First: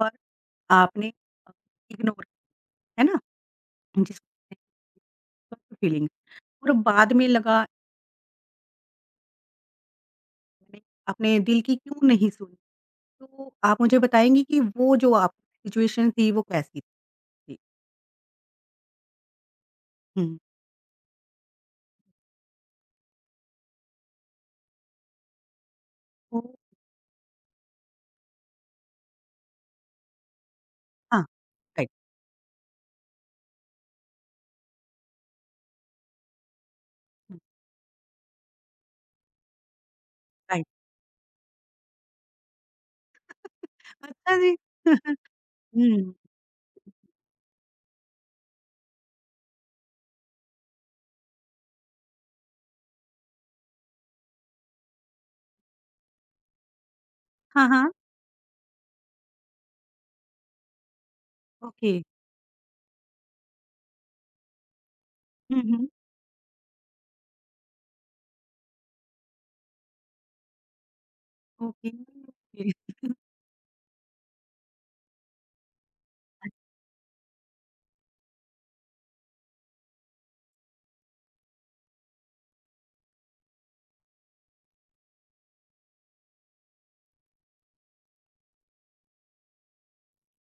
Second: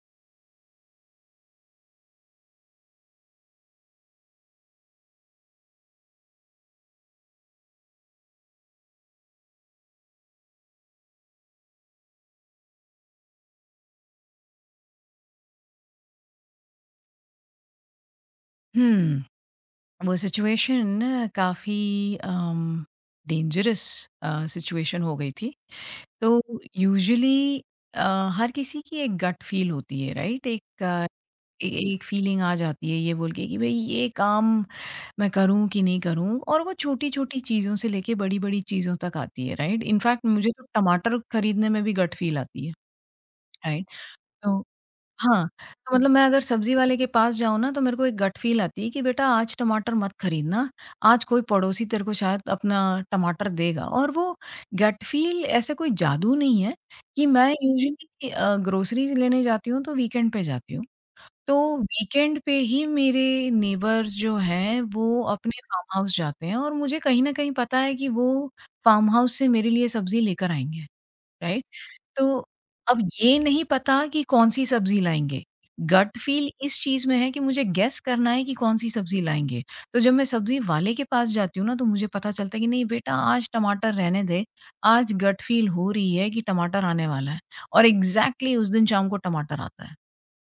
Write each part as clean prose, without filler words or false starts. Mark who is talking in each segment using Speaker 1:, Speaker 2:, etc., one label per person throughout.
Speaker 1: पर आपने अ, इग्नोर है ना? जिसमें फीलिंग और बाद में लगा मैंने अपने दिल की क्यों नहीं सुनी? तो आप मुझे बताएँगी कि वो जो आप सिचुएशन थी वो कैसी थी?
Speaker 2: हम्म, वो
Speaker 1: हुँ।
Speaker 2: सिचुएशन ना काफ़ी अम, डेंजरस सिचुएशन हो गई थी। तो
Speaker 1: तो
Speaker 2: यूजुअली अ, हर किसी की एक गट फील होती है, राइट? एक अ,
Speaker 1: हाँ,
Speaker 2: ए
Speaker 1: राइट,
Speaker 2: एक फीलिंग आ जाती है ये बोल के कि भई ये काम मैं करूँ कि नहीं करूँ? और वो
Speaker 1: हुँ,
Speaker 2: छोटी-छोटी चीज़ों से लेके बड़ी-बड़ी चीज़ों तक आती है, राइट? इनफैक्ट मुझे तो
Speaker 1: राइट।
Speaker 2: टमाटर खरीदने में भी गट फील आती है, राइट?
Speaker 1: अच्छा जी।
Speaker 2: तो हाँ, तो मतलब
Speaker 1: हुँ।
Speaker 2: मैं अगर सब्ज़ी वाले के पास जाऊँ ना, तो मेरे को एक गट फ़ील आती है कि बेटा आज टमाटर मत खरीदना, आज कोई पड़ोसी तेरे को शायद अपना टमाटर देगा, और वो गट फ़ील ऐसे कोई जादू नहीं है कि मैं
Speaker 1: हाँ, हाँ।
Speaker 2: यूजुअली ग्रोसरीज़ लेने जाती हूँ तो वीकेंड पे जाती हूँ। तो
Speaker 1: ओके।
Speaker 2: वीकेंड पे ही मेरे नेबर्स जो हैं वो अपने
Speaker 1: हुँ,
Speaker 2: फार्म
Speaker 1: हुँ।
Speaker 2: हाउस जाते हैं, और मुझे कहीं न कहीं पता है कि वो फार्म हाउस से मेरे लिए सब्ज़ी लेकर आएँगे, राइट?
Speaker 1: ओके।
Speaker 2: तो
Speaker 1: ओके।
Speaker 2: अब ये नहीं पता कि कौन-सी सब्ज़ी लाएँगे। गट फ़ील इस चीज़ में है कि मुझे गेस करना है कि कौन-सी सब्ज़ी लाएँगे। तो जब मैं सब्ज़ी वाले के पास जाती हूँ ना, तो मुझे पता चलता है कि नहीं बेटा आज टमाटर रहने दे, आज गट फ़ील हो रही है कि टमाटर आने वाला है, और एग्ज़ैक्टली उस दिन शाम को टमाटर आता है।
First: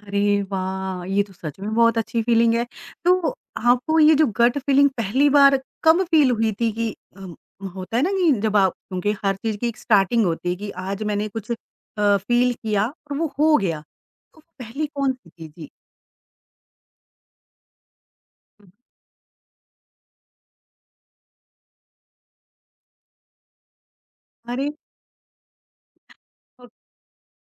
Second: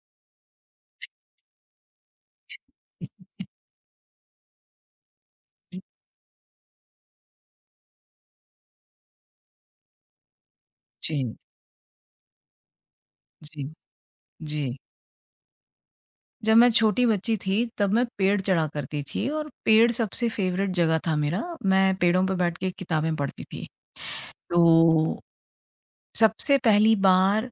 Speaker 1: अरे वाह! ये तो सच में बहुत अच्छी फीलिंग है। तो आपको ये जो गट फीलिंग पहली बार कब फील हुई थी कि होता है ना कि जब आप क्योंकि हर चीज़ की एक स्टार्टिंग होती है कि आज मैंने
Speaker 2: जी,
Speaker 1: कुछ फील किया और वो हो
Speaker 2: जी,
Speaker 1: गया। तो वो
Speaker 2: जी।
Speaker 1: पहली कौन-सी थी? जी।
Speaker 2: जब मैं छोटी बच्ची थी तब मैं पेड़ चढ़ा
Speaker 1: हुँ।
Speaker 2: करती थी, और पेड़ सबसे फ़ेवरेट जगह था मेरा। मैं पेड़ों पे बैठ के किताबें पढ़ती थी। तो
Speaker 1: अरे!
Speaker 2: सबसे
Speaker 1: ओह!
Speaker 2: पहली बार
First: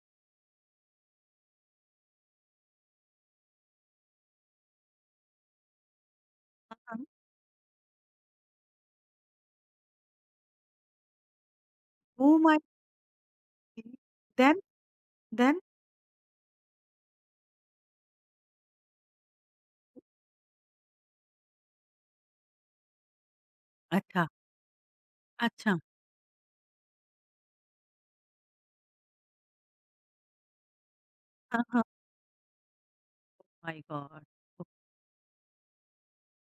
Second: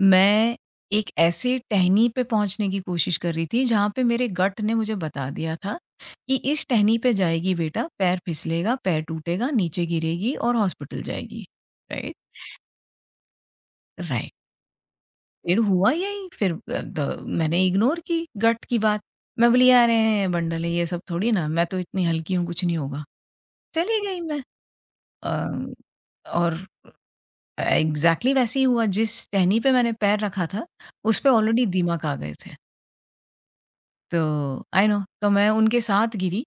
Speaker 2: मैं एक ऐसे टहनी पे पहुँचने की कोशिश कर रही थी, जहाँ पे मेरे गट ने मुझे बता दिया था कि इस
Speaker 1: हाँ,
Speaker 2: टहनी
Speaker 1: हाँ।
Speaker 2: पे जाएगी बेटा, पैर फिसलेगा, पैर टूटेगा, नीचे गिरेगी और हॉस्पिटल जाएगी। Right?
Speaker 1: Oh my
Speaker 2: right.
Speaker 1: Then
Speaker 2: फिर
Speaker 1: देन?
Speaker 2: हुआ यही, फिर अ, द मैंने इग्नोर की गट की बात। मैं बोली, "अरे! बंडल है, ये सब थोड़ी ना, मैं तो इतनी हल्की हूँ, कुछ नहीं होगा।" चली गई
Speaker 1: अच्छा,
Speaker 2: मैं। अ,
Speaker 1: अच्छा।
Speaker 2: और एग्ज़ैक्टली वैसे ही हुआ जिस टहनी पे मैंने पैर रखा था, उस पे
Speaker 1: हाँ,
Speaker 2: ऑलरेडी
Speaker 1: हाँ।
Speaker 2: दीमक आ गए थे।
Speaker 1: माय
Speaker 2: तो
Speaker 1: गॉड! ओके
Speaker 2: आई नो, तो मैं उनके साथ गिरी,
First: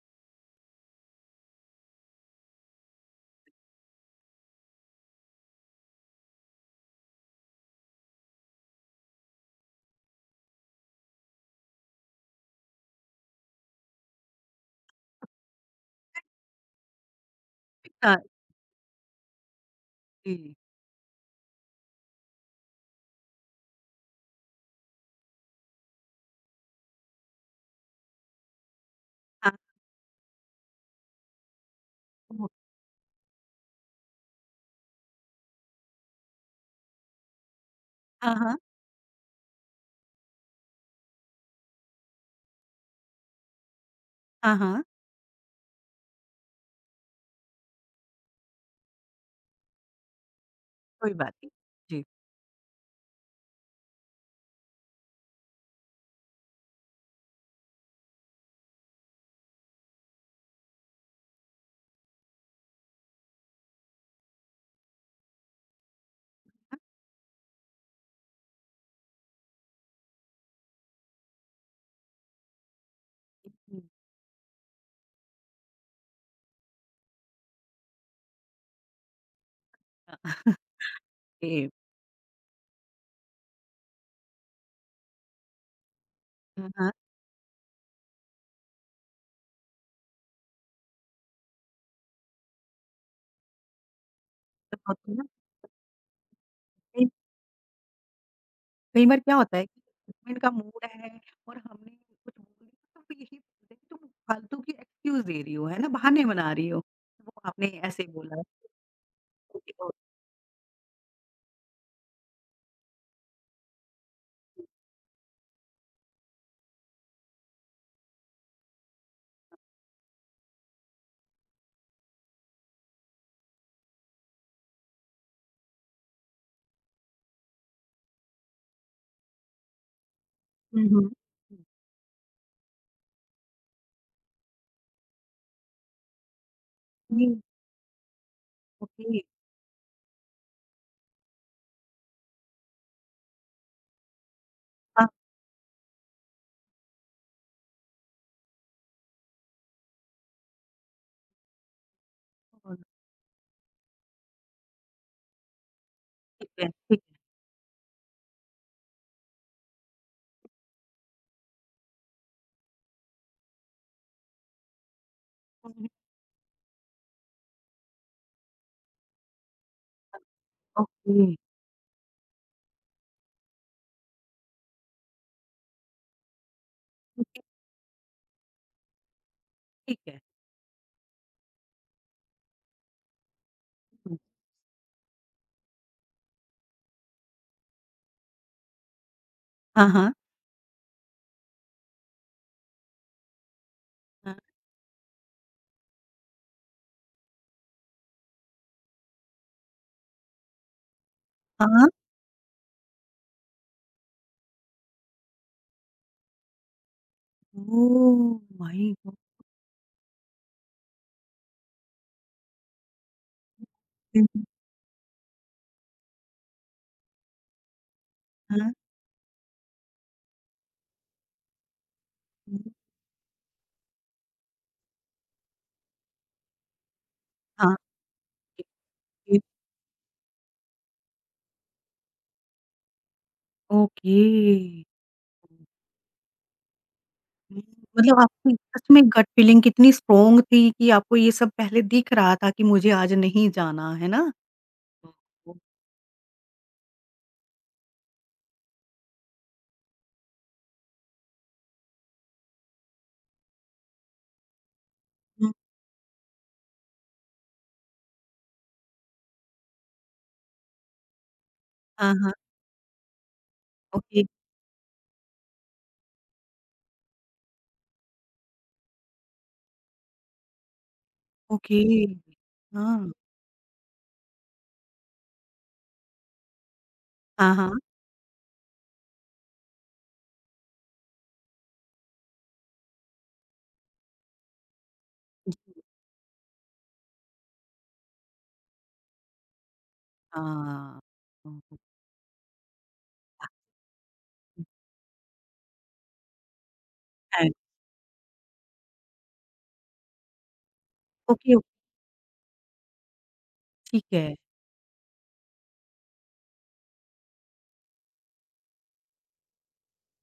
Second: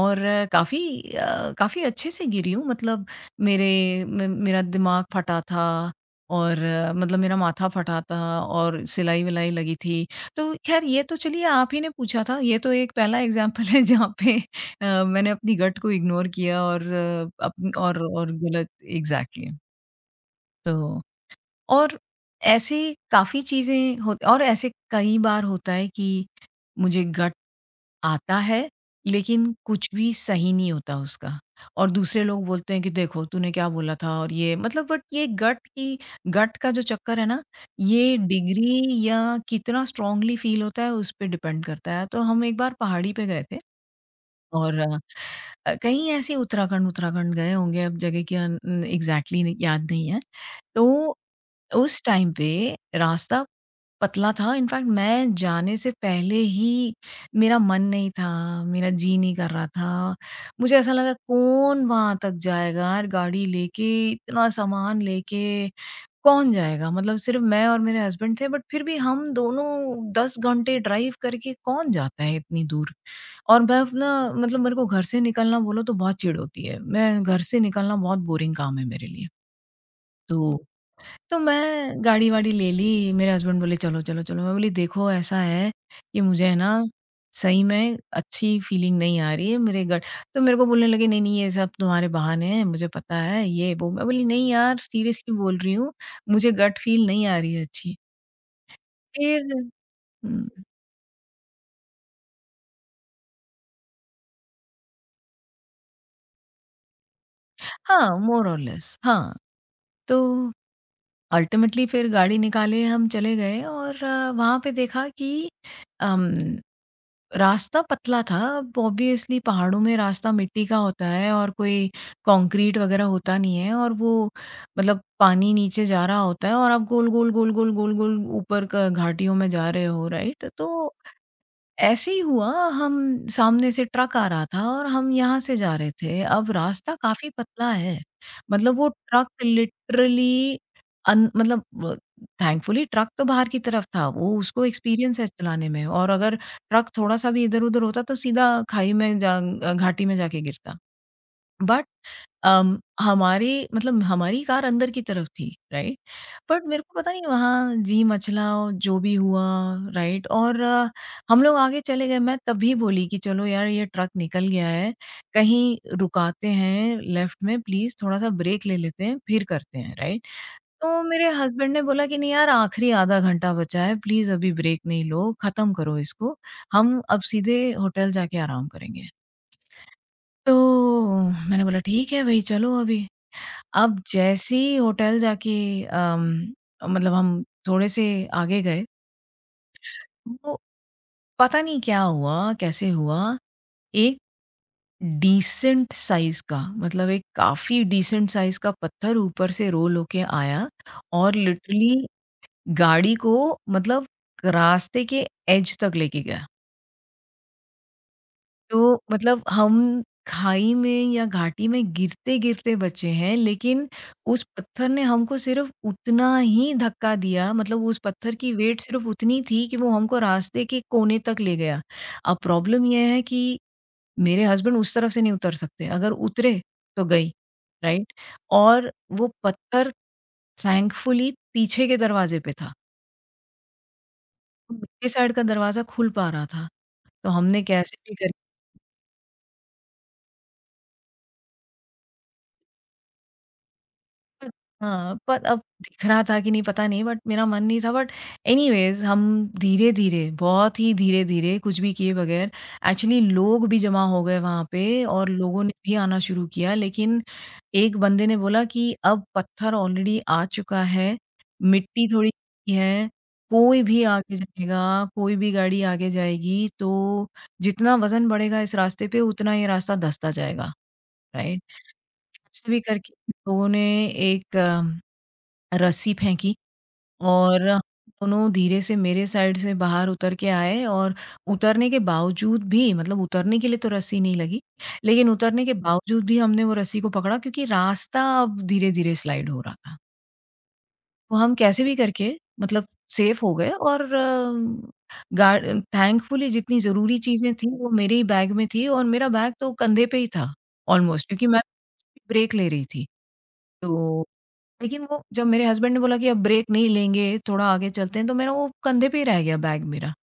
Speaker 2: और काफ़ी काफ़ी अच्छे से गिरी हूँ, मतलब मेरे मे मेरा दिमाग फटा था, और मतलब मेरा माथा फटा था और सिलाई-विलाई लगी थी। तो ख़ैर ये तो चलिए आप ही ने पूछा था, ये तो एक पहला एग्ज़ाम्पल है जहाँ पे मैंने अपनी गट को इग्नोर किया, और अप
Speaker 1: हाँ,
Speaker 2: और गलत एग्ज़ैक्टली।
Speaker 1: जी।
Speaker 2: तो और ऐसे काफ़ी चीज़ें हो, और ऐसे कई बार होता है कि मुझे गट आता है,
Speaker 1: हाँ,
Speaker 2: लेकिन कुछ भी सही नहीं होता उसका, और दूसरे लोग
Speaker 1: वो
Speaker 2: बोलते हैं कि देखो तूने क्या बोला था, और ये मतलब बट ये गट की गट का जो चक्कर है ना, ये
Speaker 1: हाँ, हाँ।
Speaker 2: डिग्री या कितना स्ट्रांगली फ़ील होता है उस पे डिपेंड करता है। तो हम एक बार पहाड़ी पे गए थे,
Speaker 1: हाँ,
Speaker 2: और
Speaker 1: हाँ।
Speaker 2: कहीं ऐसे उत्तराखंड उत्तराखंड गए होंगे, अब जगह की अन एग्ज़ैक्टली याद नहीं है।
Speaker 1: कोई
Speaker 2: तो
Speaker 1: बात नहीं।
Speaker 2: उस
Speaker 1: जी।
Speaker 2: टाइम पे रास्ता पतला था, इनफैक्ट मैं जाने से पहले ही मेरा मन नहीं था, मेरा जी नहीं कर रहा था। मुझे ऐसा लगा कौन वहाँ तक जाएगा यार गाड़ी लेके, इतना सामान लेके कौन जाएगा? मतलब सिर्फ़ मैं और मेरे हस्बैंड थे, बट फिर भी हम दोनों 10 घंटे ड्राइव करके कौन जाता है इतनी दूर? और मैं
Speaker 1: हुँ, हुँ।
Speaker 2: अपना मतलब मेरे को घर से निकलना बोलो तो बहुत चिढ़ होती है। मैं घर से निकलना बहुत बोरिंग काम है मेरे लिए।
Speaker 1: अ,
Speaker 2: तो
Speaker 1: ए
Speaker 2: मैं गाड़ी-वाड़ी ले ली, मेरे हस्बैंड बोले चलो, चलो, चलो। मैं बोली देखो ऐसा है कि मुझे है ना
Speaker 1: हाँ, हाँ,
Speaker 2: सही में अच्छी फीलिंग नहीं आ रही है मेरे गट, तो मेरे को बोलने लगे नहीं, नहीं ये सब तुम्हारे बहाने हैं, मुझे पता है ये वो। मैं बोली नहीं
Speaker 1: तो
Speaker 2: यार
Speaker 1: होती है ना,
Speaker 2: सीरियसली बोल रही हूँ, मुझे गट फील
Speaker 1: कई
Speaker 2: नहीं आ रही है अच्छी।
Speaker 1: कई बार क्या
Speaker 2: फिर,
Speaker 1: होता है कि हस्बैंड का
Speaker 2: हुँ,
Speaker 1: मूड है और हमने कुछ बोल दिया तो वो यही बोलते हैं कि तुम फालतू की एक्सक्यूज़ दे रही हो, है ना, बहाने बना रही हो। वो आपने ऐसे
Speaker 2: हाँ,
Speaker 1: बोला है।
Speaker 2: मोर और लेस, हाँ,
Speaker 1: ओके, ओ
Speaker 2: तो अल्टीमेटली फिर गाड़ी निकाले, हम चले गए, और वहाँ पे देखा कि अम, रास्ता पतला था। अब ऑब्वियसली पहाड़ों में रास्ता मिट्टी का होता है, और कोई कंक्रीट वगैरह होता नहीं है, और वो मतलब पानी नीचे जा रहा होता है और आप गोल-गोल, गोल-गोल, गोल-गोल ऊपर क घाटियों में जा रहे हो, राइट?
Speaker 1: हुँ,
Speaker 2: तो
Speaker 1: हुँ।
Speaker 2: ऐसे ही हुआ हम सामने से ट्रक आ रहा था, और हम यहाँ से जा रहे थे। अब रास्ता
Speaker 1: हुँ,
Speaker 2: काफ़ी पतला है, मतलब वो
Speaker 1: ओके,
Speaker 2: ट्रक लिटरली अन मतलब व थैंकफुली ट्रक तो बाहर की तरफ था, वो उसको
Speaker 1: हाँ,
Speaker 2: एक्सपीरियंस है चलाने में, और अगर ट्रक थोड़ा-सा भी इधर-उधर होता तो सीधा खाई में घाटी में जाके गिरता। बट
Speaker 1: हाँ,
Speaker 2: हमारे मतलब हमारी कार अंदर की तरफ थी, राइट?
Speaker 1: ठीक
Speaker 2: बट
Speaker 1: है,
Speaker 2: मेरे
Speaker 1: ठीक
Speaker 2: को पता
Speaker 1: है।
Speaker 2: नहीं वहाँ जी मचला और जो भी हुआ, राइट? और हम लोग आगे चले गए, मैं तभी बोली कि चलो यार ये ट्रक निकल गया है,
Speaker 1: हुँ,
Speaker 2: कहीं
Speaker 1: हुँ,
Speaker 2: रुकाते हैं लेफ्ट में, प्लीज़ थोड़ा-सा ब्रेक ले लेते हैं, फिर करते हैं, राइट? तो
Speaker 1: ओके,
Speaker 2: मेरे हस्बैंड ने बोला कि नहीं यार आखिरी आधा घंटा बचा है, प्लीज़ अभी ब्रेक नहीं लो, खत्म करो इसको, हम अब
Speaker 1: ठीक है,
Speaker 2: सीधे होटल जाके आराम करेंगे।
Speaker 1: ठीक है।
Speaker 2: तो मैंने बोला ठीक है भई चलो अभी। अब
Speaker 1: हुँ,
Speaker 2: जैसे ही होटल जाके अम, मतलब हम थोड़े से आगे गए,
Speaker 1: हाँ, हाँ,
Speaker 2: वो पता नहीं क्या हुआ, कैसे हुआ, एक डीसेंट साइज़ का मतलब एक काफ़ी डीसेंट साइज़ का पत्थर ऊपर से रोल होके आया और
Speaker 1: हाँ, हाँ।
Speaker 2: लिटरली गाड़ी को मतलब रास्ते के एज तक लेके गया।
Speaker 1: ओह माय
Speaker 2: तो
Speaker 1: गॉड!
Speaker 2: मतलब हम खाई में या घाटी में गिरते-गिरते बचे हैं, लेकिन उस पत्थर ने हमको सिर्फ़ उतना ही धक्का दिया, मतलब उस पत्थर की
Speaker 1: हाँ,
Speaker 2: वेट सिर्फ़ उतनी थी कि वो हमको रास्ते के कोने तक ले गया। अब
Speaker 1: हुँ,
Speaker 2: प्रॉब्लम ये है कि मेरे हस्बैंड उस तरफ से नहीं उतर सकते, अगर उतरे तो गई,
Speaker 1: हाँ,
Speaker 2: राइट?
Speaker 1: ओके,
Speaker 2: और वो पत्थर थैंकफुली पीछे के दरवाजे पे था,
Speaker 1: ओके।
Speaker 2: मेरे साइड का दरवाज़ा खुल पा रहा था। तो
Speaker 1: हुँ,
Speaker 2: हमने कैसे भी
Speaker 1: मतलब
Speaker 2: करके,
Speaker 1: आपकी सच में गट फीलिंग कितनी स्ट्रॉन्ग थी कि आपको ये सब पहले दिख रहा था कि मुझे आज नहीं जाना, है ना?
Speaker 2: पर हाँ, पर अब दिख रहा था कि नहीं पता नहीं बट मेरा मन नहीं था, बट एनीवेज़ हम धीरे-धीरे, बहुत ही धीरे-धीरे कुछ भी किए बगैर एक्चुअली लोग भी जमा हो गए वहाँ पे, और
Speaker 1: हुँ,
Speaker 2: लोगों ने भी आना शुरू किया, लेकिन एक बंदे ने बोला कि अब पत्थर ऑलरेडी आ चुका है, मिट्टी
Speaker 1: हाँ,
Speaker 2: थोड़ी
Speaker 1: हाँ,
Speaker 2: है, कोई भी
Speaker 1: ओके,
Speaker 2: आगे जाएगा, कोई भी गाड़ी आगे जाएगी, तो जितना वज़न बढ़ेगा इस रास्ते पे उतना ये रास्ता धँसता जाएगा, राइट?
Speaker 1: ओके,
Speaker 2: ऐसे भी
Speaker 1: हाँ।
Speaker 2: करके लोगों ने एक रस्सी फेंकी,
Speaker 1: हाँ,
Speaker 2: और
Speaker 1: हाँ,
Speaker 2: दोनों धीरे से मेरे साइड से बाहर उतर के आए, और उतरने के बावजूद भी, मतलब उतरने के लिए तो रस्सी नहीं लगी, लेकिन उतरने
Speaker 1: जी,
Speaker 2: के बावजूद भी हमने वो रस्सी को पकड़ा, क्योंकि रास्ता अब धीरे-धीरे स्लाइड हो रहा था।
Speaker 1: हाँ।
Speaker 2: तो हम कैसे भी करके मतलब सेफ हो गए, और गार्ड थैंकफुली जितनी ज़रूरी
Speaker 1: हाँ,
Speaker 2: चीज़ें थी वो मेरे ही बैग में थी, और मेरा बैग तो कंधे पे ही था ऑलमोस्ट, क्योंकि
Speaker 1: ओके,
Speaker 2: मैं
Speaker 1: ओके,
Speaker 2: ब्रेक ले रही थी।
Speaker 1: ठीक
Speaker 2: तो
Speaker 1: है।
Speaker 2: लेकिन वो जब मेरे हस्बैंड ने बोला कि अब ब्रेक नहीं लेंगे, थोड़ा आगे चलते हैं, तो मेरा वो कंधे पे ही रह गया बैग मेरा।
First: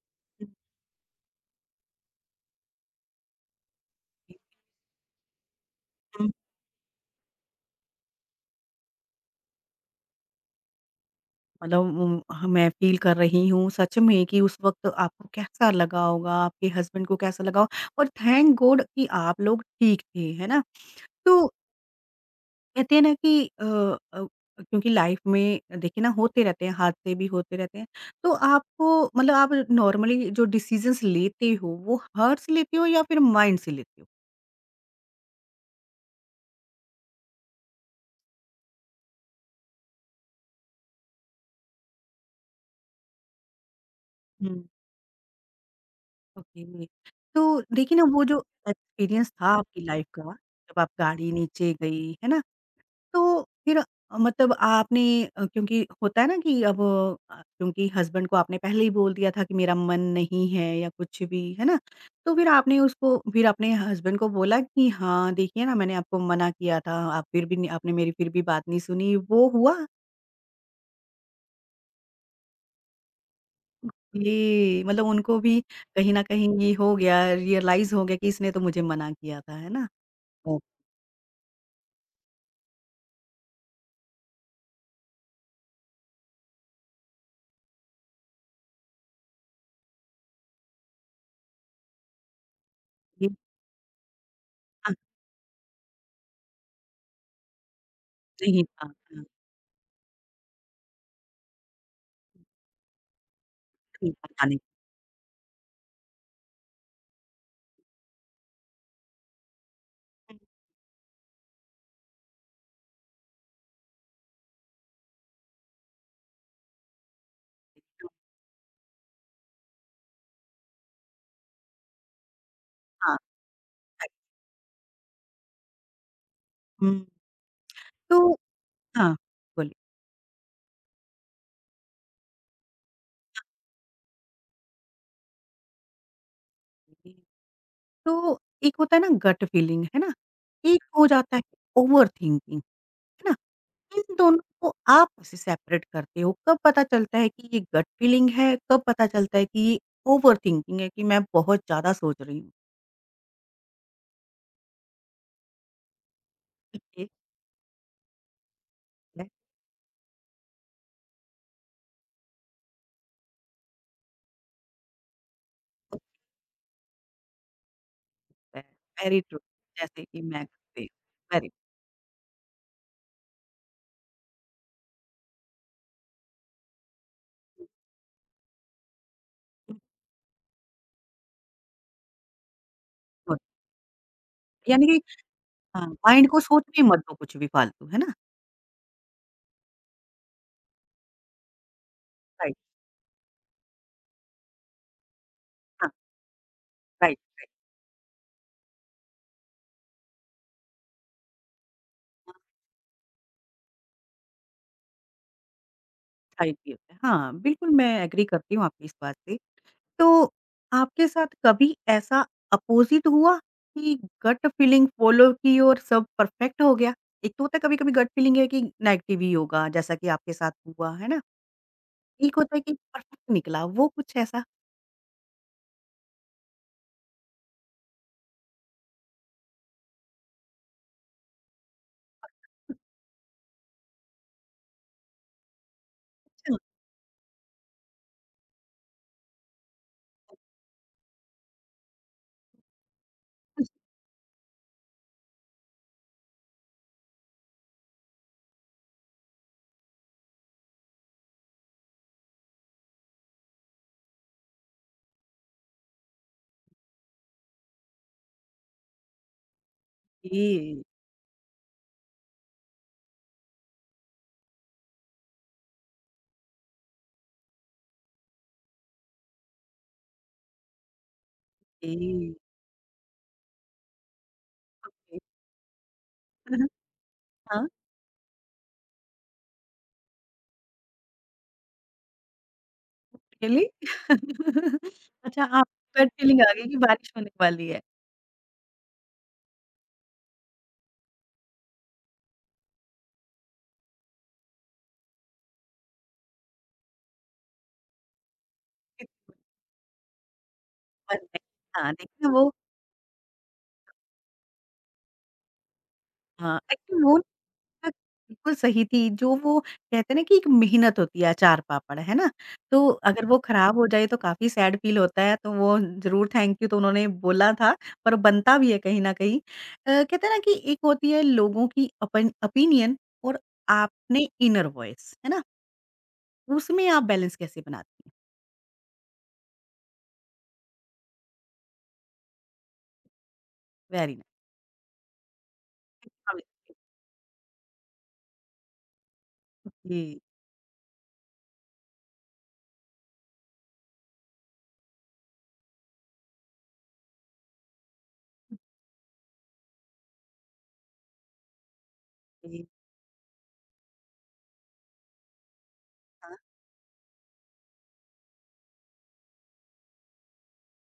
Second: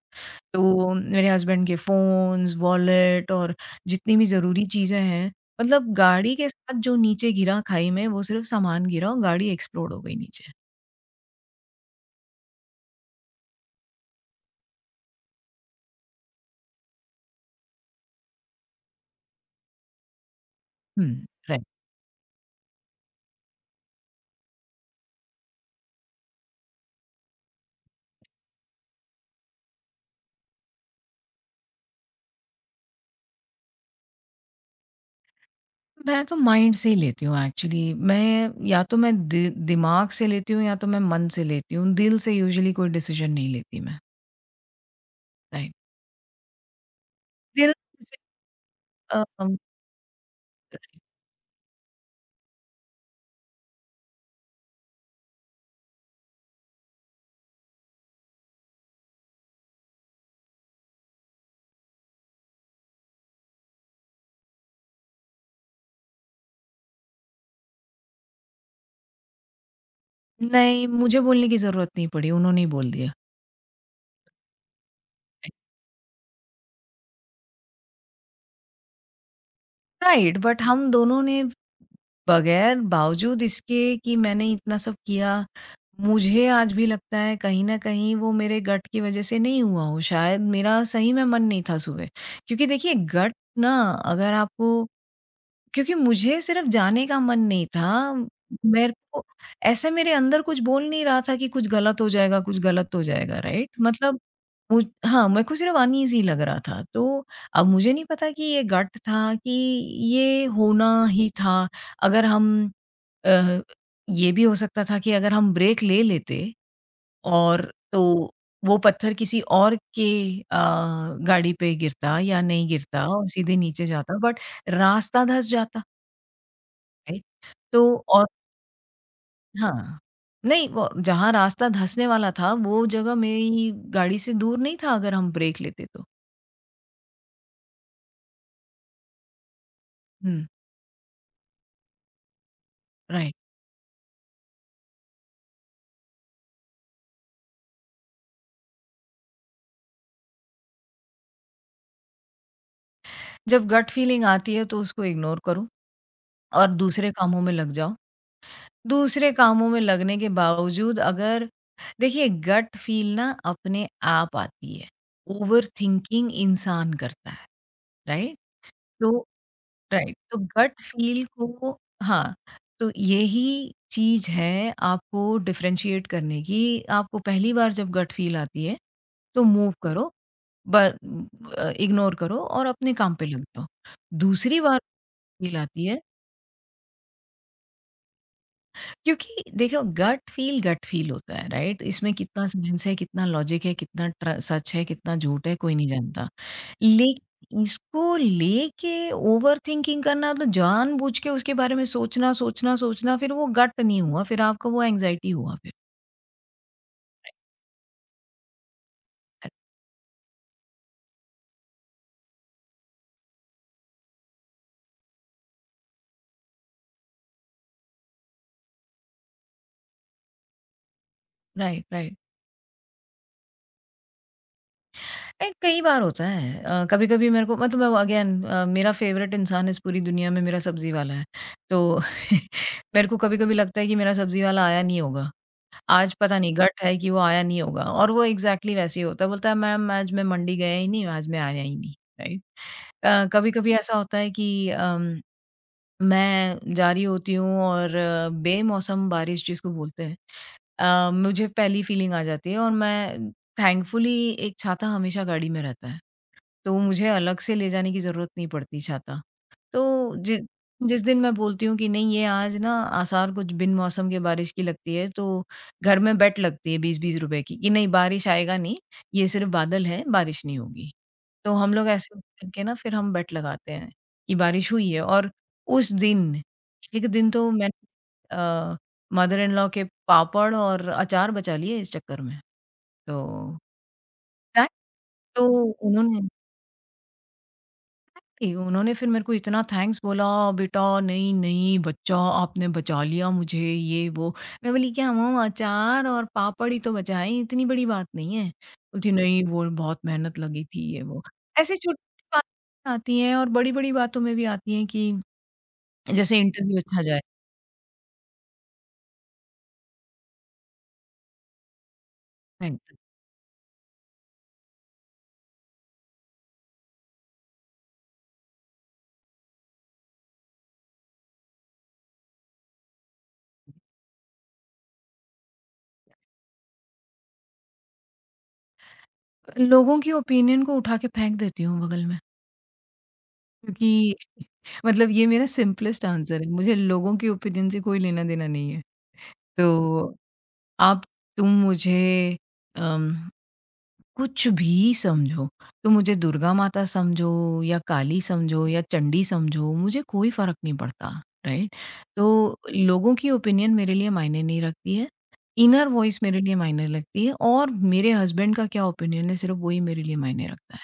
Speaker 2: तो मेरे हस्बैंड के फ़ोन्स, वॉलेट, और जितनी भी ज़रूरी चीज़ें हैं, मतलब
Speaker 1: हुँ,
Speaker 2: गाड़ी के साथ जो नीचे गिरा खाई में, वो सिर्फ़ सामान गिरा, और गाड़ी एक्सप्लोड हो गई नीचे।
Speaker 1: मतलब हाँ, मैं फ़ील कर रही हूँ सच में कि उस वक़्त आपको कैसा लगा होगा, आपके हस्बैंड को कैसा लगा हो और थैंक गॉड कि आप लोग ठीक थे, है ना?
Speaker 2: हुँ,
Speaker 1: तो
Speaker 2: राइट।
Speaker 1: कहते हैं ना कि अ, क्योंकि लाइफ में देखिए ना होते रहते हैं, हादसे भी होते रहते हैं। तो आपको मतलब आप नॉर्मली जो डिसीज़न्स लेते हो, वो हार्ट से लेते हो या फिर माइंड से लेते हो?
Speaker 2: मैं तो माइंड से ही लेती हूँ एक्चुअली। मैं या तो मैं दि दिमाग से लेती हूँ, या तो मैं मन से लेती हूँ। दिल से यूजुअली कोई डिसीज़न नहीं लेती मैं,
Speaker 1: हुँ।
Speaker 2: राइट।
Speaker 1: ओके। तो
Speaker 2: दिल
Speaker 1: देखिए ना
Speaker 2: से
Speaker 1: वो जो
Speaker 2: अ,
Speaker 1: एक्सपीरियंस था
Speaker 2: अम
Speaker 1: आपकी लाइफ का, जब आप गाड़ी नीचे गई, है ना? तो फिर मतलब आपने क्योंकि होता है ना कि अब क्योंकि हस्बैंड को आपने पहले ही बोल दिया था कि मेरा मन नहीं है या कुछ भी, है ना? तो फिर आपने उसको फिर अपने हस्बैंड को बोला कि हाँ, देखिए ना मैंने आपको मना किया था, आप फिर भी नहीं आपने मेरी फिर भी बात नहीं सुनी, वो हुआ?
Speaker 2: नहीं, मुझे बोलने की ज़रूरत नहीं पड़ी, उन्होंने ही बोल दिया।
Speaker 1: ये मतलब उनको भी कहीं न कहीं ये हो गया, रियलाइज़ हो गया कि इसने तो मुझे मना किया था, है ना?
Speaker 2: Right
Speaker 1: oh!
Speaker 2: बट हम दोनों ने बगैर बावजूद इसके कि मैंने इतना सब किया, मुझे आज भी लगता है कहीं न कहीं वो मेरे गट की वज़ह से नहीं हुआ हो, शायद मेरा सही में मन नहीं था सुबह। क्योंकि देखिए
Speaker 1: ये
Speaker 2: गट ना अगर आपको
Speaker 1: हाँ,
Speaker 2: क्योंकि मुझे सिर्फ़ जाने का मन नहीं था,
Speaker 1: नहीं था
Speaker 2: मेरे
Speaker 1: हाँ,
Speaker 2: को ऐसे मेरे अंदर कुछ बोल नहीं रहा था कि कुछ गलत हो जाएगा, कुछ गलत हो जाएगा, राइट?
Speaker 1: नहीं
Speaker 2: मतलब
Speaker 1: था जाने
Speaker 2: मुझ हाँ, मेरे को सिर्फ़ अनईज़ी लग रहा था। तो अब मुझे नहीं पता कि ये गट था कि
Speaker 1: हुँ,
Speaker 2: ये होना ही था। अगर हम अ, ये भी हो सकता था कि अगर हम ब्रेक ले लेते, और तो वो पत्थर किसी और के अ, गाड़ी पे गिरता या नहीं गिरता
Speaker 1: हाँ,
Speaker 2: और सीधे नीचे जाता, बट रास्ता धँस जाता,
Speaker 1: हुँ,
Speaker 2: राइट? तो
Speaker 1: तो
Speaker 2: और
Speaker 1: हाँ, बोलिए।
Speaker 2: हाँ। नहीं, वो जहाँ रास्ता धँसने वाला था, वो जगह मेरी गाड़ी से दूर नहीं था अगर हम ब्रेक लेते तो।
Speaker 1: जी। तो एक होता है ना गट फीलिंग, है ना?
Speaker 2: हुँ,
Speaker 1: एक हो जाता है ओवर थिंकिंग, है ना?
Speaker 2: राइट।
Speaker 1: इन दोनों को आप कैसे सेपरेट करते हो? कब पता चलता है कि ये गट फीलिंग है, कब पता चलता है कि ये ओवर थिंकिंग है कि मैं बहुत ज़्यादा सोच रही हूँ?
Speaker 2: जब गट फीलिंग आती है तो उसको इग्नोर करो और
Speaker 1: ये
Speaker 2: दूसरे कामों में लग जाओ।
Speaker 1: है
Speaker 2: दूसरे कामों में लगने के बावजूद अगर, देखिए गट फील ना अपने आप आती है। ओवरथिंकिंग इंसान करता है, राइट? तो
Speaker 1: वेरी ट्रू जैसे
Speaker 2: राइट,
Speaker 1: कि
Speaker 2: तो
Speaker 1: मैं
Speaker 2: गट
Speaker 1: करती हूँ,
Speaker 2: फील
Speaker 1: वेरी
Speaker 2: को हाँ, तो यही चीज़ है आपको डिफरेंशिएट करने की। आपको पहली बार जब गट फील आती है तो मूव करो, ब इग्नोर करो और अपने काम पे
Speaker 1: गुड
Speaker 2: लग जाओ। दूसरी बार
Speaker 1: यानी कि
Speaker 2: फील आती
Speaker 1: हाँ,
Speaker 2: है,
Speaker 1: माइंड को सोचने मत दो कुछ भी फालतू, है ना?
Speaker 2: क्योंकि देखो गट फील होता है राइट, इसमें कितना
Speaker 1: राइट,
Speaker 2: साइंस है, कितना लॉजिक है, कितना सच है, कितना झूठ है, कोई नहीं
Speaker 1: हाँ,
Speaker 2: जानता,
Speaker 1: राइट,
Speaker 2: लेकिन इसको लेके ओवर थिंकिंग करना मतलब जानबूझ के उसके बारे में सोचना
Speaker 1: हाँ,
Speaker 2: सोचना सोचना, फिर वो गट नहीं हुआ, फिर आपको वो एंजाइटी हुआ, फिर
Speaker 1: राइट भी होता है। हाँ, बिल्कुल मैं एग्री करती हूँ आपकी इस बात से। तो आपके साथ कभी ऐसा अपोज़िट हुआ कि गट फीलिंग फ़ॉलो की और सब परफ़ेक्ट हो गया? एक तो होता है कभी-कभी गट फीलिंग है कि नेगेटिव ही होगा जैसा कि आपके साथ हुआ, है ना?
Speaker 2: राइट राइट
Speaker 1: एक होता है कि परफ़ेक्ट निकला वो कुछ ऐसा?
Speaker 2: नहीं कई बार होता है, कभी कभी मेरे को मतलब अगेन मेरा फेवरेट इंसान इस पूरी दुनिया में मेरा सब्जी वाला है, तो मेरे को कभी कभी लगता है कि मेरा सब्जी वाला आया नहीं होगा, आज पता
Speaker 1: अच्छा,
Speaker 2: नहीं
Speaker 1: ओके,
Speaker 2: गट है कि वो आया नहीं होगा, और वो एग्ज़ैक्टली वैसे ही होता है, बोलता है मैम आज मैं मंडी गया ही नहीं, आज मैं आया ही नहीं, राइट?
Speaker 1: ओके,
Speaker 2: कभी-कभी ऐसा होता है कि मैं जा रही होती हूँ और बेमौसम बारिश जिसको बोलते हैं मुझे पहली फीलिंग आ जाती है, और मैं थैंकफुली एक छाता हमेशा गाड़ी में रहता है। तो मुझे अलग से ले जाने की ज़रूरत नहीं पड़ती छाता। तो जि जिस दिन मैं बोलती हूँ कि नहीं ये आज ना आसार कुछ बिन मौसम के बारिश की लगती है, तो घर में बेट लगती है 20-20 रुपए की कि नहीं बारिश आएगा नहीं, ये सिर्फ़ बादल है, बारिश नहीं होगी। तो हम लोग ऐसे करके ना फिर हम बेट लगाते हैं कि बारिश हुई है,
Speaker 1: ओके।
Speaker 2: और उस दिन,
Speaker 1: हाँ, हाँ।
Speaker 2: एक दिन तो मैंने अ, मदर इन लॉ के पापड़ और अचार बचा लिए इस चक्कर में।
Speaker 1: हाँ,
Speaker 2: तो
Speaker 1: रियली?
Speaker 2: क्या?
Speaker 1: अच्छा
Speaker 2: तो
Speaker 1: आपको गट
Speaker 2: उन्होंने,
Speaker 1: फीलिंग आ गई कि बारिश होने वाली है।
Speaker 2: नहीं उन्होंने फिर मेरे को इतना थैंक्स बोला बेटा नहीं नहीं बच्चा आपने बचा लिया मुझे ये वो, मैं बोली क्या मम्म अचार और पापड़ ही तो बचाए इतनी बड़ी बात नहीं है,
Speaker 1: इस
Speaker 2: बोलती नहीं वो बहुत मेहनत लगी थी ये
Speaker 1: पर
Speaker 2: वो।
Speaker 1: है।
Speaker 2: ऐसे
Speaker 1: हाँ,
Speaker 2: छोटी
Speaker 1: देखिए वो
Speaker 2: बातें आती हैं, और बड़ी बड़ी बातों में भी आती हैं कि जैसे
Speaker 1: हाँ,
Speaker 2: इंटरव्यू
Speaker 1: एक्चुअली
Speaker 2: अच्छा
Speaker 1: वो
Speaker 2: जाए,
Speaker 1: बात बिल्कुल सही थी, जो वो कहते हैं ना कि एक मेहनत होती है अचार पापड़, है ना?
Speaker 2: मैं
Speaker 1: तो अगर वो खराब हो जाए तो काफ़ी सैड फ़ील होता है, तो वो ज़रूर थैंक यू तो उन्होंने बोला था, पर बनता भी है कहीं न कहीं। कहते हैं ना कि एक होती है लोगों की अपन ओपिनियन और आपने इनर वॉइस, है ना? उसमें आप बैलेंस कैसे बनाती हैं?
Speaker 2: लोगों की ओपिनियन को उठा के फेंक देती हूँ बगल में
Speaker 1: वेरी
Speaker 2: क्योंकि
Speaker 1: नाइस।
Speaker 2: मतलब ये मेरा सिंपलेस्ट आंसर है, मुझे लोगों की ओपिनियन से कोई लेना देना नहीं है। तो
Speaker 1: जी,
Speaker 2: अब तुम मुझे अम, कुछ भी समझो, तुम मुझे दुर्गा माता समझो या काली समझो या चंडी समझो, मुझे कोई फर्क नहीं पड़ता, राइट। तो
Speaker 1: जी।
Speaker 2: लोगों की ओपिनियन मेरे लिए मायने नहीं रखती है, इनर वॉइस
Speaker 1: हाँ।
Speaker 2: मेरे लिए मायने रखती है, और मेरे हस्बैंड का क्या ओपिनियन है सिर्फ वही मेरे लिए मायने रखता है,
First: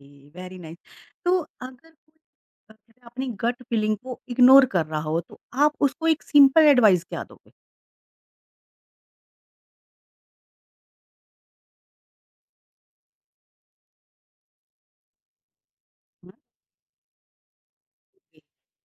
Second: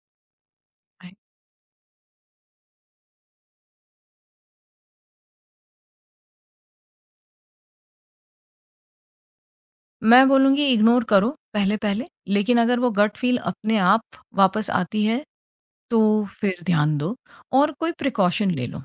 Speaker 1: जी, वेरी नाइस।
Speaker 2: right?
Speaker 1: तो अगर कोई जैसे अपनी गट फीलिंग को इग्नोर कर रहा हो, तो आप उसको एक सिंपल एडवाइस क्या दोगे?
Speaker 2: मैं बोलूँगी इग्नोर करो पहले पहले, लेकिन अगर वो गट फील अपने आप वापस आती है तो
Speaker 1: हुँ,
Speaker 2: फिर ध्यान दो और कोई
Speaker 1: जी।
Speaker 2: प्रिकॉशन ले लो,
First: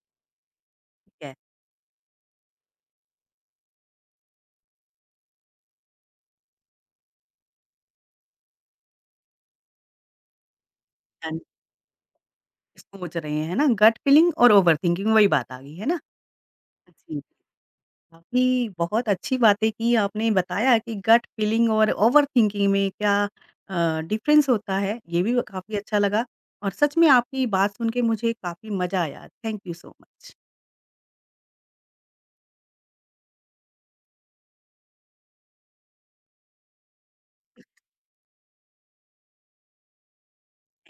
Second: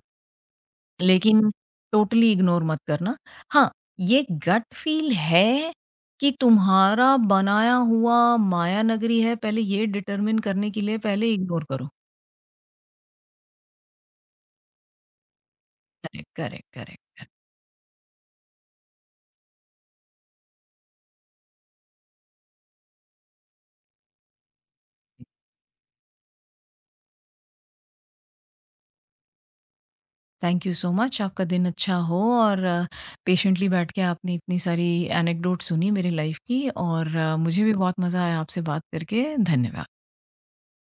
Speaker 1: ठीक है,
Speaker 2: लेकिन टोटली इग्नोर मत करना। हाँ, ये गट फ़ील है कि तुम्हारा बनाया हुआ माया नगरी है, पहले ये डिटरमिन करने के लिए पहले
Speaker 1: एंड
Speaker 2: इग्नोर करो।
Speaker 1: सोच रहे हैं, है ना? गट फीलिंग और ओवरथिंकिंग वही बात आ गई, है ना?
Speaker 2: करेक्ट, करेक्ट, करेक्ट,
Speaker 1: जी,
Speaker 2: करेक्ट।
Speaker 1: काफ़ी बहुत अच्छी बातें की आपने बताया कि गट फीलिंग और ओवरथिंकिंग में क्या डिफरेंस होता है, ये भी काफ़ी अच्छा लगा और सच में आपकी बात सुन के मुझे काफ़ी मज़ा आया। Thank you so much.
Speaker 2: Thank you so much. आपका दिन अच्छा हो, और पेशेंटली बैठ के आपने इतनी सारी एनेक्डोट सुनी मेरी लाइफ़ की और मुझे भी बहुत मज़ा आया आपसे बात करके। धन्यवाद।